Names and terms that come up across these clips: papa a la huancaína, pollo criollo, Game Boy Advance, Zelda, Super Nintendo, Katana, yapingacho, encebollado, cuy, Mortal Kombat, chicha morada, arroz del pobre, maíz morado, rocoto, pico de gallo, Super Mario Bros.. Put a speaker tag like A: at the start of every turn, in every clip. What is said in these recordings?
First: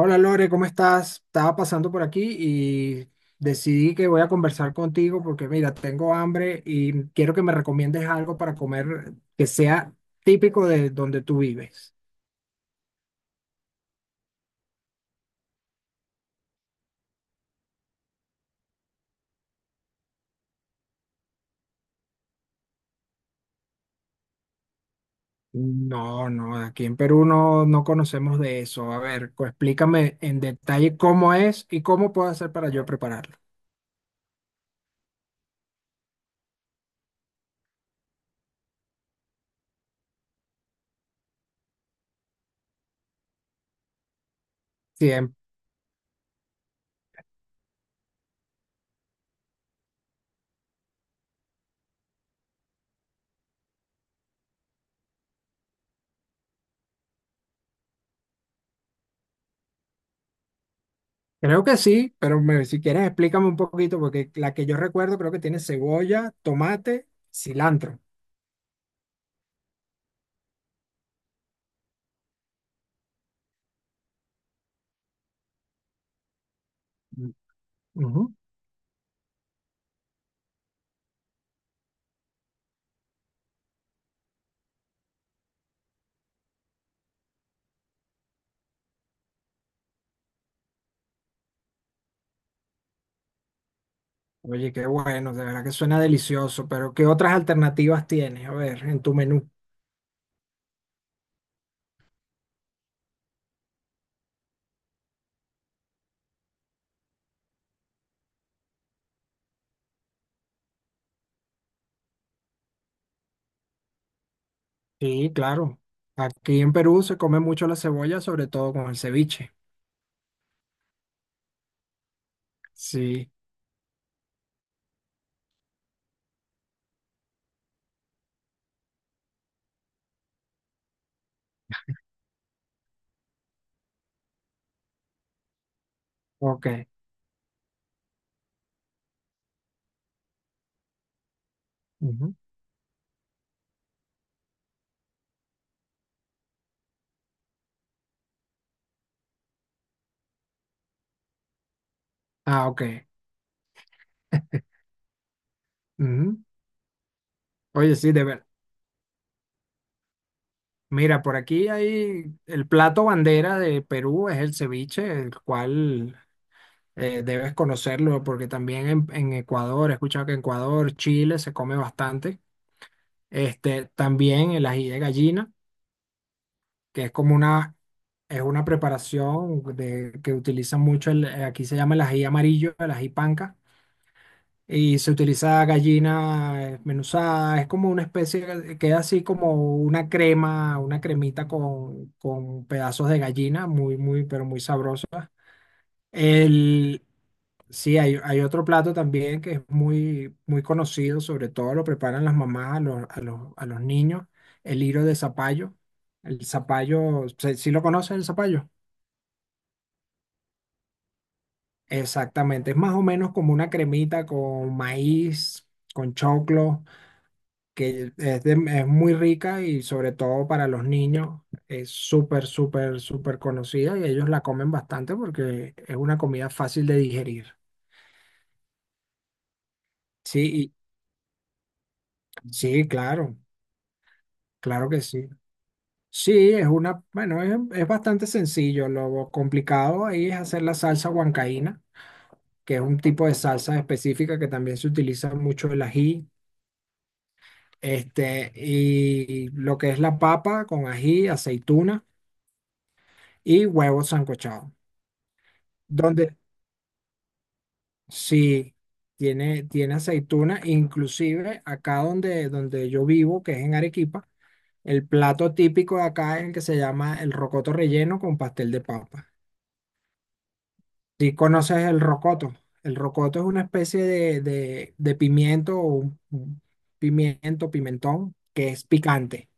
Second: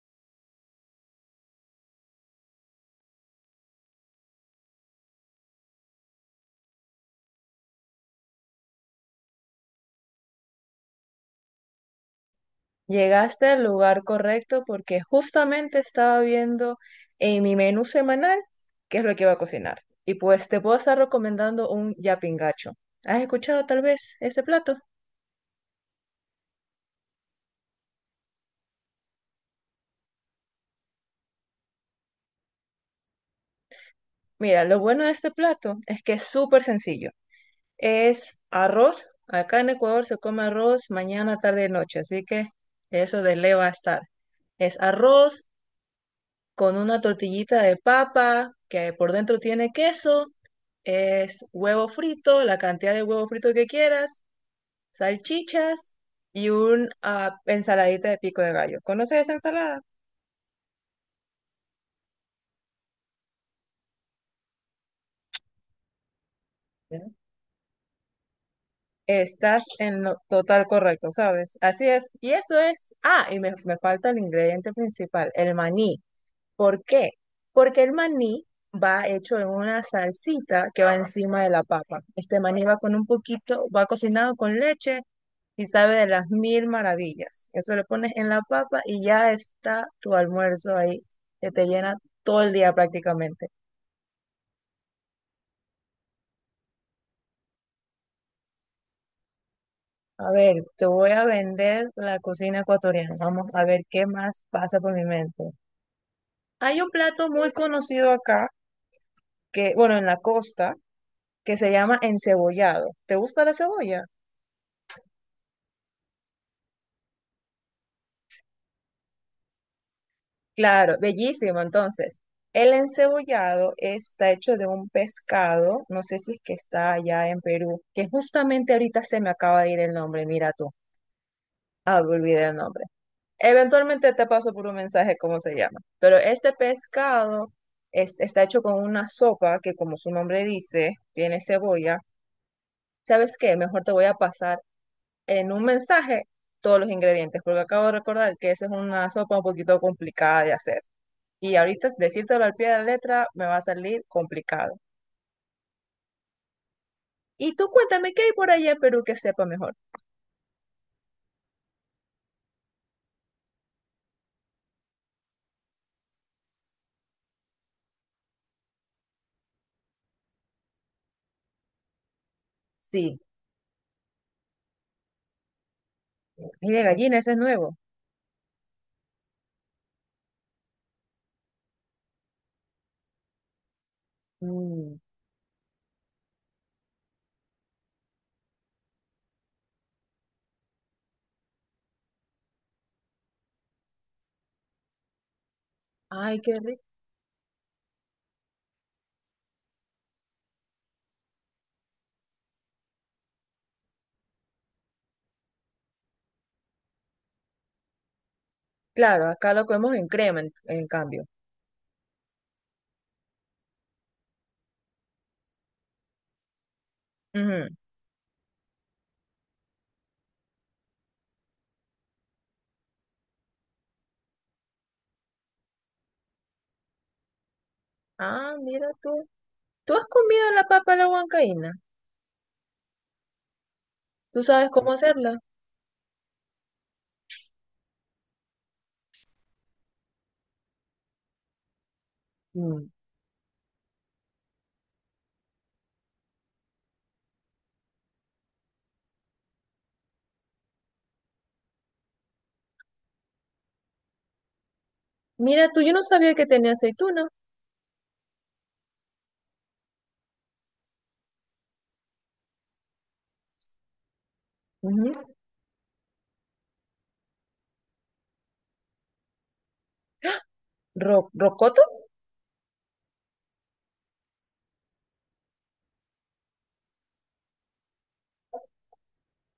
A: Hola Lore, ¿cómo estás? Estaba pasando por aquí y decidí que voy a conversar contigo porque mira, tengo hambre y quiero que me recomiendes algo para comer que sea típico de donde tú vives.
B: Llegaste al lugar correcto porque justamente estaba viendo en mi menú semanal qué es lo que iba a cocinar. Y pues te puedo estar recomendando un yapingacho. ¿Has escuchado tal vez este plato?
A: No, no, aquí en Perú no, no conocemos de eso. A ver, explícame en detalle cómo es y cómo puedo hacer para yo prepararlo.
B: Mira, lo bueno de este plato es que es súper sencillo. Es arroz. Acá en Ecuador se come arroz mañana, tarde y noche, así que eso de le va a estar. Es
A: Sí,
B: arroz con una tortillita de papa que por dentro tiene queso. Es huevo frito, la cantidad de huevo frito que quieras, salchichas y un ensaladita de pico de gallo. ¿Conoces esa ensalada?
A: creo que sí, pero si quieres explícame un poquito porque la que yo recuerdo creo que tiene cebolla, tomate,
B: Bueno,
A: cilantro.
B: estás en lo total correcto, ¿sabes? Así es. Y eso es. Ah, y me falta el ingrediente principal, el maní. ¿Por qué?
A: Mm.
B: Porque el
A: Ujú.
B: maní va hecho en una salsita que va encima de la papa. Este maní va con un poquito, va cocinado con leche y sabe de las mil maravillas. Eso lo pones en la papa y ya está tu almuerzo ahí, que te llena todo el día prácticamente.
A: Oye, qué bueno, de verdad que suena delicioso, pero ¿qué otras alternativas tienes? A ver, en tu menú.
B: A ver, te voy a vender la cocina ecuatoriana. Vamos a ver qué más pasa por mi mente. Hay un plato muy conocido acá, que, bueno, en la costa, que se llama encebollado. ¿Te gusta la cebolla?
A: Sí, claro. Aquí en Perú se come mucho la cebolla, sobre todo con el ceviche.
B: Claro, bellísimo. Entonces, el
A: Sí,
B: encebollado está hecho de un pescado, no sé si es que está allá en Perú, que justamente ahorita se me acaba de ir el nombre, mira tú. Ah, me olvidé el nombre. Eventualmente te paso por un mensaje cómo se llama. Pero este
A: ok.
B: pescado está hecho con una sopa que, como su nombre dice, tiene cebolla.
A: Ujú.
B: ¿Sabes qué? Mejor te voy a pasar en un mensaje todos los ingredientes, porque acabo de recordar que esa es una sopa un poquito complicada de hacer. Y ahorita decírtelo al
A: Ah,
B: pie de la
A: ok.
B: letra me va a salir complicado.
A: Ujú.
B: Y tú
A: Oye,
B: cuéntame
A: sí,
B: qué
A: de
B: hay
A: ver.
B: por allá en Perú que sepa mejor.
A: Mira, por aquí hay el plato bandera de Perú, es el ceviche, el cual debes conocerlo, porque también en, Ecuador, he escuchado que en Ecuador, Chile se come bastante.
B: Sí.
A: También el ají de gallina.
B: Y de
A: Que es
B: gallina, ese
A: como
B: es nuevo.
A: una, es una preparación de, que utiliza mucho, aquí se llama el ají amarillo, el ají panca,
B: Mm.
A: y se utiliza gallina desmenuzada, es como una especie, queda así como una crema, una cremita con, pedazos de gallina, muy, muy, pero muy sabrosa.
B: Ay, qué rico.
A: El, sí, hay otro plato también que es muy, muy conocido, sobre todo lo preparan las mamás a los, a los niños, el hilo de zapallo. El zapallo, ¿sí sí lo conoces el zapallo?
B: Claro, acá lo comemos en crema, en cambio.
A: Exactamente, es más o menos como una cremita con maíz, con choclo,
B: Ujú.
A: que es muy rica y sobre todo para los niños es súper, súper, súper conocida y ellos la comen bastante porque es una comida fácil de digerir.
B: Ah, mira tú. ¿Tú has comido la
A: Sí,
B: papa a la huancaína?
A: sí, claro.
B: ¿Tú sabes
A: Claro
B: cómo
A: que sí.
B: hacerla?
A: Sí, es una, bueno, es bastante sencillo. Lo complicado ahí es hacer la salsa huancaína, que es
B: Mm.
A: un tipo de salsa específica que también se utiliza mucho el ají, y lo que es la papa con ají, aceituna y huevos sancochados.
B: Mira tú, yo no sabía
A: Donde
B: que tenía aceituna.
A: sí tiene aceituna, inclusive acá donde, yo vivo, que es en Arequipa, el
B: Ujú.
A: plato típico de acá es el que se llama el rocoto relleno con pastel de papa. Si conoces
B: ¿Rocoto?
A: el rocoto es una especie de pimiento, o un pimiento, pimentón, que es picante.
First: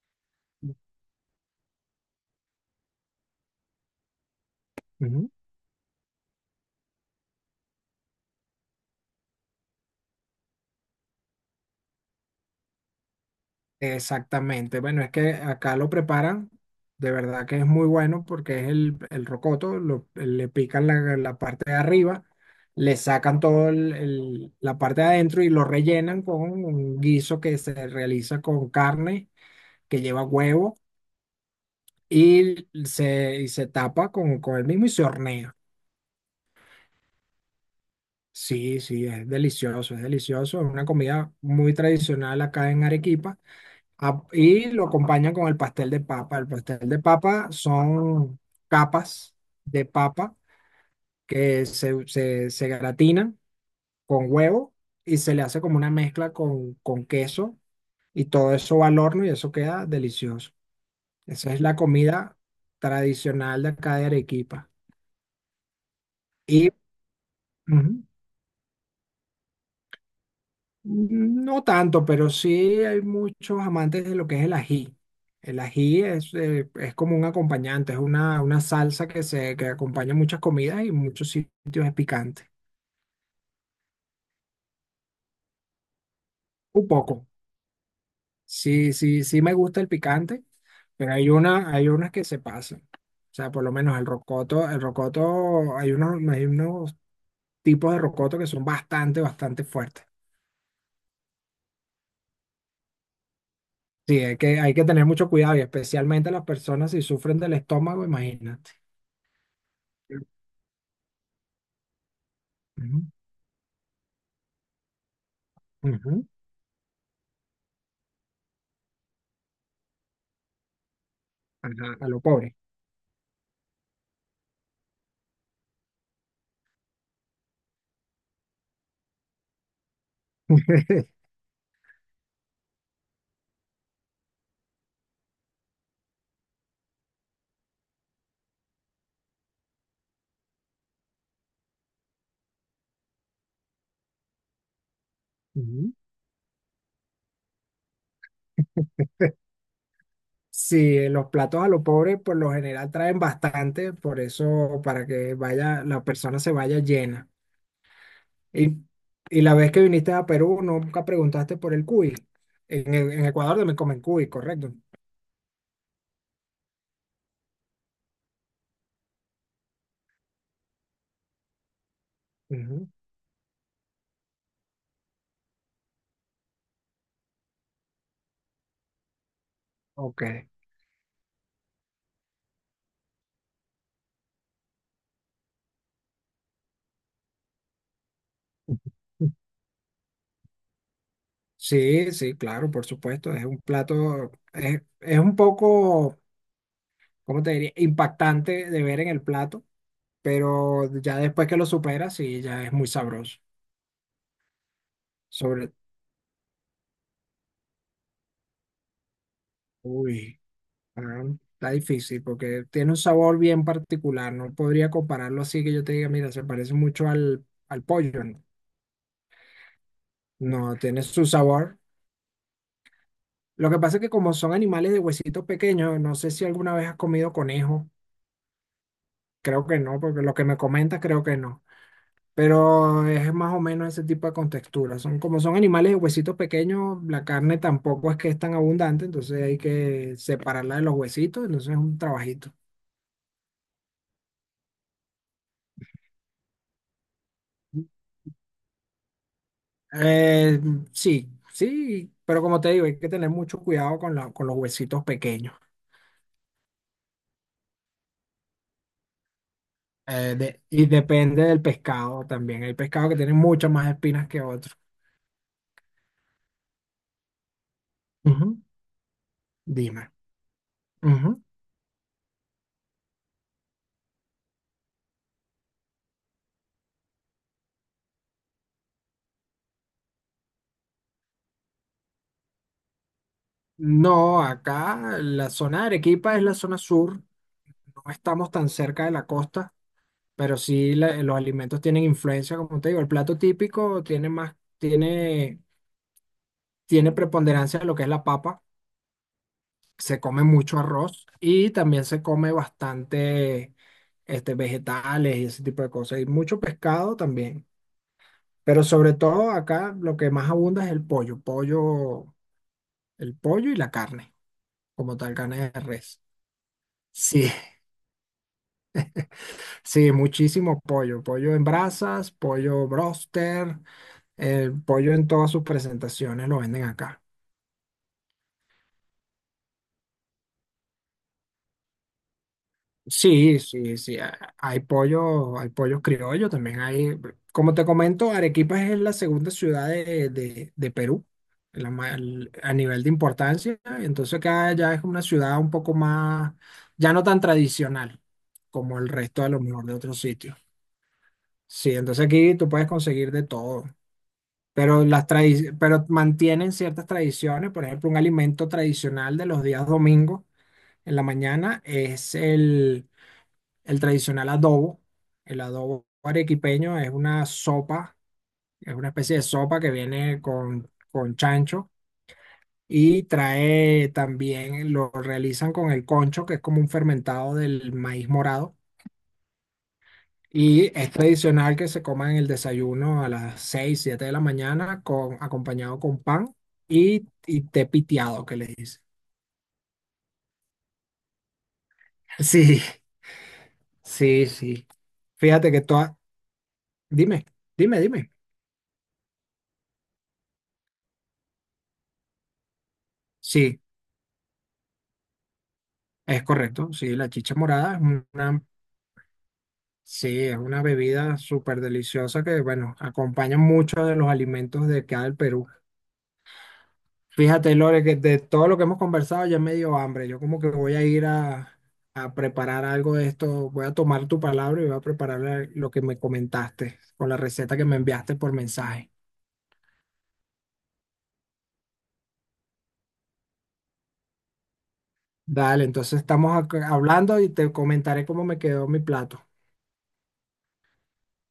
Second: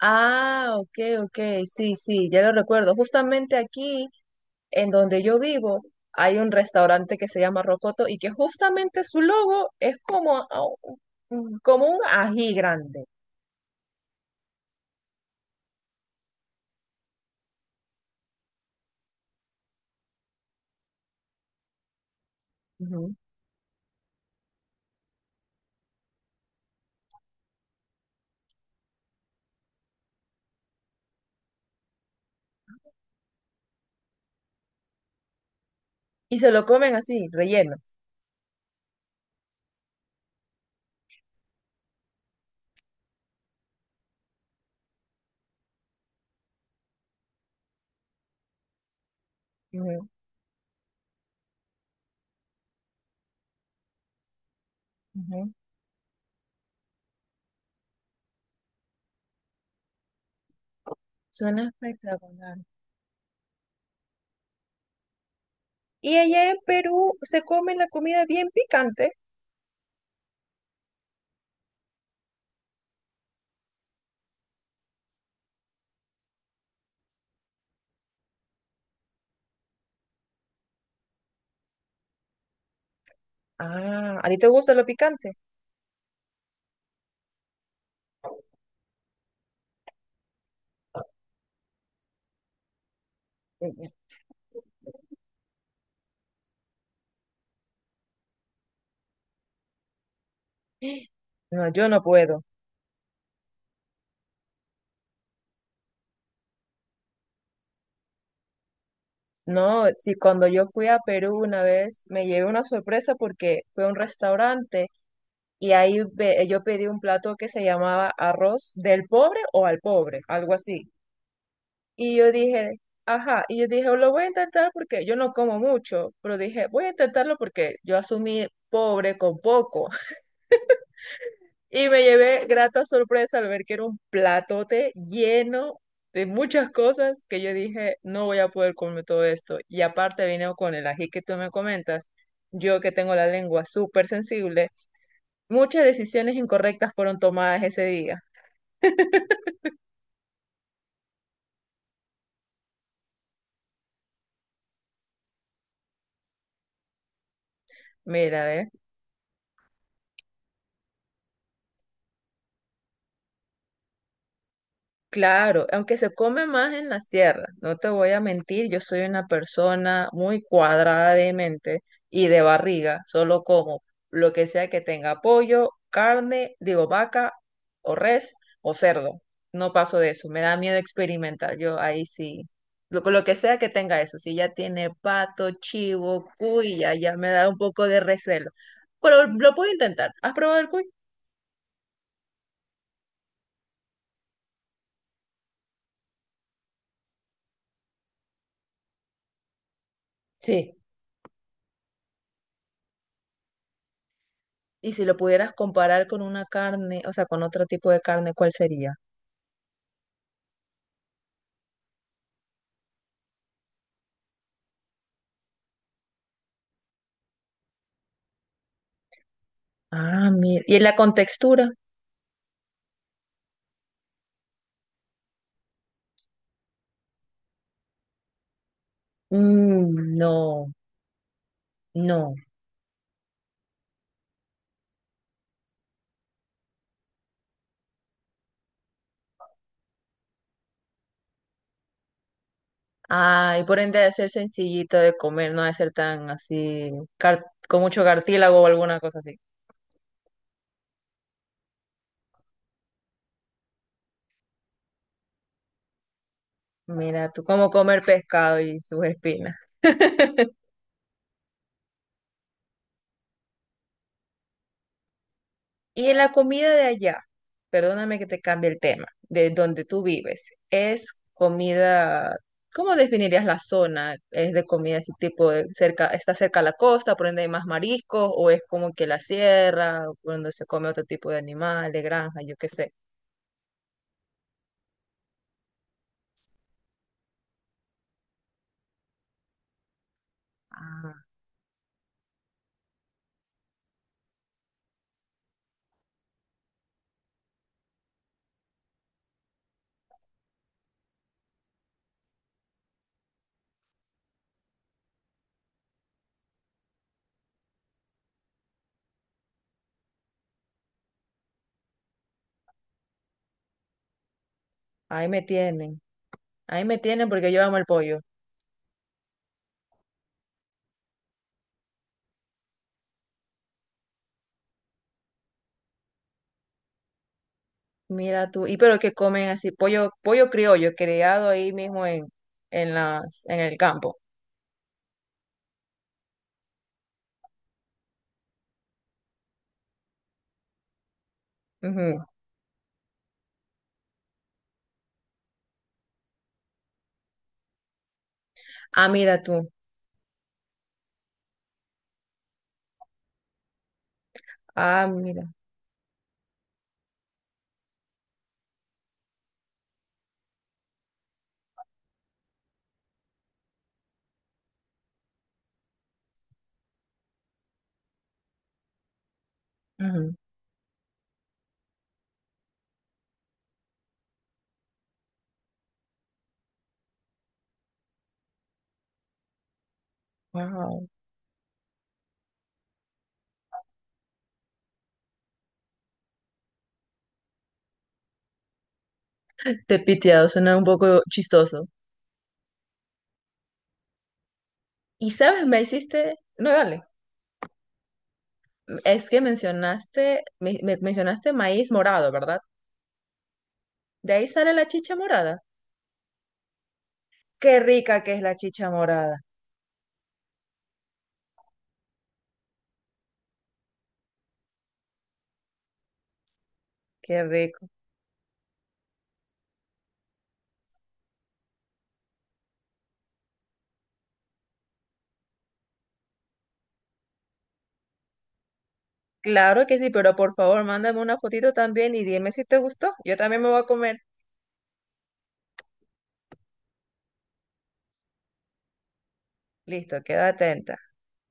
B: Ah, ok, ok, sí, sí, ya lo recuerdo. Justamente aquí en donde
A: Ujú.
B: yo vivo hay un restaurante que se llama Rocoto y que justamente su logo es como, como un ají grande.
A: Exactamente. Bueno, es que acá lo preparan, de verdad que es muy bueno porque es el rocoto, le pican la parte de arriba, le
B: Ujú.
A: sacan todo la parte de adentro y lo rellenan con un guiso que se realiza con carne, que lleva huevo y se tapa con, el mismo y se hornea.
B: Y se lo comen así, relleno.
A: Sí, sí, es delicioso, es delicioso. Es una comida muy tradicional acá en Arequipa. Ah, y lo acompañan con el pastel de papa. El pastel de papa son capas de
B: Ujú,
A: papa que se gratinan con huevo y se le
B: ujú.
A: hace como una mezcla con queso y todo eso va al horno y eso queda delicioso. Esa es
B: Suena
A: la comida
B: espectacular.
A: tradicional de acá de Arequipa.
B: Y allá en
A: Y,
B: Perú se come la
A: Ujú.
B: comida bien picante.
A: No tanto, pero sí hay muchos amantes de lo que es el ají. El ají es como un acompañante, es una salsa que acompaña muchas comidas y en muchos sitios es picante.
B: Ah, ¿a ti te gusta lo picante?
A: Un poco. Sí, sí, sí me gusta el picante, pero hay unas que se pasan. O sea, por
B: Mm,
A: lo
B: mm.
A: menos el rocoto, hay unos tipos de rocoto que son bastante, bastante fuertes.
B: No, yo no puedo.
A: Sí, hay que tener mucho cuidado y especialmente las personas si sufren del estómago, imagínate.
B: No, sí, cuando yo fui a Perú una vez me llevé una
A: Ujú.
B: sorpresa porque fue a un restaurante. Y ahí
A: Ujú.
B: yo pedí un plato que se llamaba arroz del pobre o al pobre, algo así.
A: Ajá, a
B: Y
A: lo
B: yo
A: pobre.
B: dije, ajá, y yo dije, lo voy a intentar porque yo no como mucho, pero dije, voy a intentarlo porque yo asumí pobre con poco. Y me llevé grata sorpresa al ver que era un platote lleno de muchas cosas que yo dije, no voy a poder comer todo esto. Y aparte vino con el ají que tú me comentas, yo que tengo la lengua súper sensible, muchas
A: Ujú.
B: decisiones incorrectas fueron tomadas ese día.
A: Sí, los platos a lo pobre por lo general traen bastante, por eso para que vaya, la persona se vaya llena.
B: Mira, ve.
A: Y, y la vez que viniste a Perú nunca preguntaste por el cuy. En Ecuador también comen cuy, correcto.
B: Claro, aunque se come más en la sierra, no te voy a mentir, yo soy una persona muy cuadrada de mente y de
A: Ujú.
B: barriga, solo como lo que sea que tenga pollo, carne, digo vaca o res o cerdo. No paso de
A: Ok.
B: eso, me da miedo experimentar, yo ahí sí. Lo que sea que tenga eso, si ya tiene pato, chivo, cuy, ya, ya me da un poco de recelo. Pero lo puedo intentar. ¿Has probado el cuy?
A: Sí, sí, claro, por supuesto. Es un plato, es un poco, ¿cómo te diría? Impactante de ver en el plato,
B: Sí.
A: pero ya después que lo superas, sí, ya es muy sabroso.
B: Y si lo pudieras
A: Sobre,
B: comparar con una carne, o sea, con otro tipo de carne, ¿cuál sería?
A: uy, ah, Está difícil porque tiene un sabor bien particular. No podría compararlo así que yo te diga, mira, se parece mucho al pollo. No,
B: Ah, mira.
A: no,
B: ¿Y la
A: tiene su
B: contextura?
A: sabor. Lo que pasa es que como son animales de huesitos pequeños, no sé si alguna vez has comido conejo. Creo que no,
B: Mm,
A: porque lo que me
B: no,
A: comentas creo que no.
B: no.
A: Pero es más o menos ese tipo de contextura. Como son animales de huesitos pequeños, la carne tampoco es que es tan abundante, entonces hay que separarla de los huesitos, entonces es un trabajito.
B: Ay, por ende debe ser sencillito de comer, no debe ser tan así, con mucho cartílago o alguna cosa así.
A: Eh, sí, sí, pero como te digo, hay que tener mucho cuidado con los huesitos pequeños.
B: Mira, tú cómo comer pescado y sus espinas.
A: Y depende del pescado también. Hay pescados que tienen muchas más espinas que otros.
B: Y en la comida de allá, perdóname que te
A: Ujú,
B: cambie el tema, de donde tú
A: dime.
B: vives, es
A: Ujú.
B: comida, ¿cómo definirías la zona? ¿Es de comida así tipo de cerca, está cerca a la costa, por ende hay más mariscos, o es como que la sierra, por donde se come otro tipo de animal, de granja, yo qué sé?
A: No, acá la zona de Arequipa es la zona sur. No estamos tan cerca de la costa, pero sí
B: Ah,
A: los alimentos tienen influencia, como te digo. El plato típico tiene más, tiene preponderancia de lo que es la papa. Se come mucho arroz y también se come bastante vegetales y ese tipo de cosas, y mucho pescado también. Pero sobre todo acá lo que más abunda es el pollo y la carne, como
B: ahí
A: tal,
B: me
A: carne de
B: tienen,
A: res.
B: ahí me tienen
A: Sí,
B: porque yo amo el pollo.
A: sí, muchísimo pollo, pollo en brasas, pollo broster, el pollo en todas sus presentaciones lo venden acá.
B: Mira tú, y pero que comen así, pollo, pollo criollo, criado ahí mismo en las,
A: Sí,
B: en el
A: sí,
B: campo.
A: sí. Hay pollo, hay pollos criollos, también hay, como te comento, Arequipa es la segunda ciudad de Perú
B: Ujú.
A: a nivel de importancia. Entonces acá ya es una ciudad un poco más, ya no tan tradicional como
B: Ah,
A: el
B: mira
A: resto de lo
B: tú.
A: mejor de otros sitios. Sí, entonces aquí tú puedes conseguir de todo, pero
B: Ah,
A: las
B: mira.
A: tradi- pero mantienen ciertas tradiciones. Por ejemplo, un alimento tradicional de los días domingos en la mañana es el tradicional adobo. El adobo arequipeño es una sopa, es una especie de sopa que
B: Ujú.
A: viene con, chancho y trae también, lo realizan con el concho, que es como un fermentado del maíz morado. Y
B: Wow.
A: es tradicional que se coma en el desayuno a las 6 7 de la mañana, acompañado con pan y, té piteado, que le dicen.
B: Te piteado suena un poco chistoso.
A: Sí, sí, sí.
B: Y sabes,
A: Fíjate
B: me
A: que todas.
B: hiciste, no, dale,
A: Dime, dime, dime.
B: es que mencionaste, mencionaste maíz morado, ¿verdad?
A: Sí,
B: De ahí sale la chicha morada.
A: es correcto, sí, la chicha
B: Qué
A: morada
B: rica que es la
A: una,
B: chicha morada.
A: sí, es una bebida súper deliciosa que, bueno, acompaña muchos de los alimentos de acá del Perú.
B: Qué
A: Fíjate,
B: rico.
A: Lore, que de todo lo que hemos conversado ya me dio hambre. Yo como que voy a ir a preparar algo de esto. Voy a tomar tu palabra y voy a preparar lo que me comentaste con la receta que me enviaste por mensaje.
B: Claro que sí, pero por favor, mándame una fotito también y dime si te gustó. Yo también me voy a comer.
A: Dale, entonces estamos acá hablando y te comentaré cómo me quedó mi plato.
B: Listo, quédate atenta.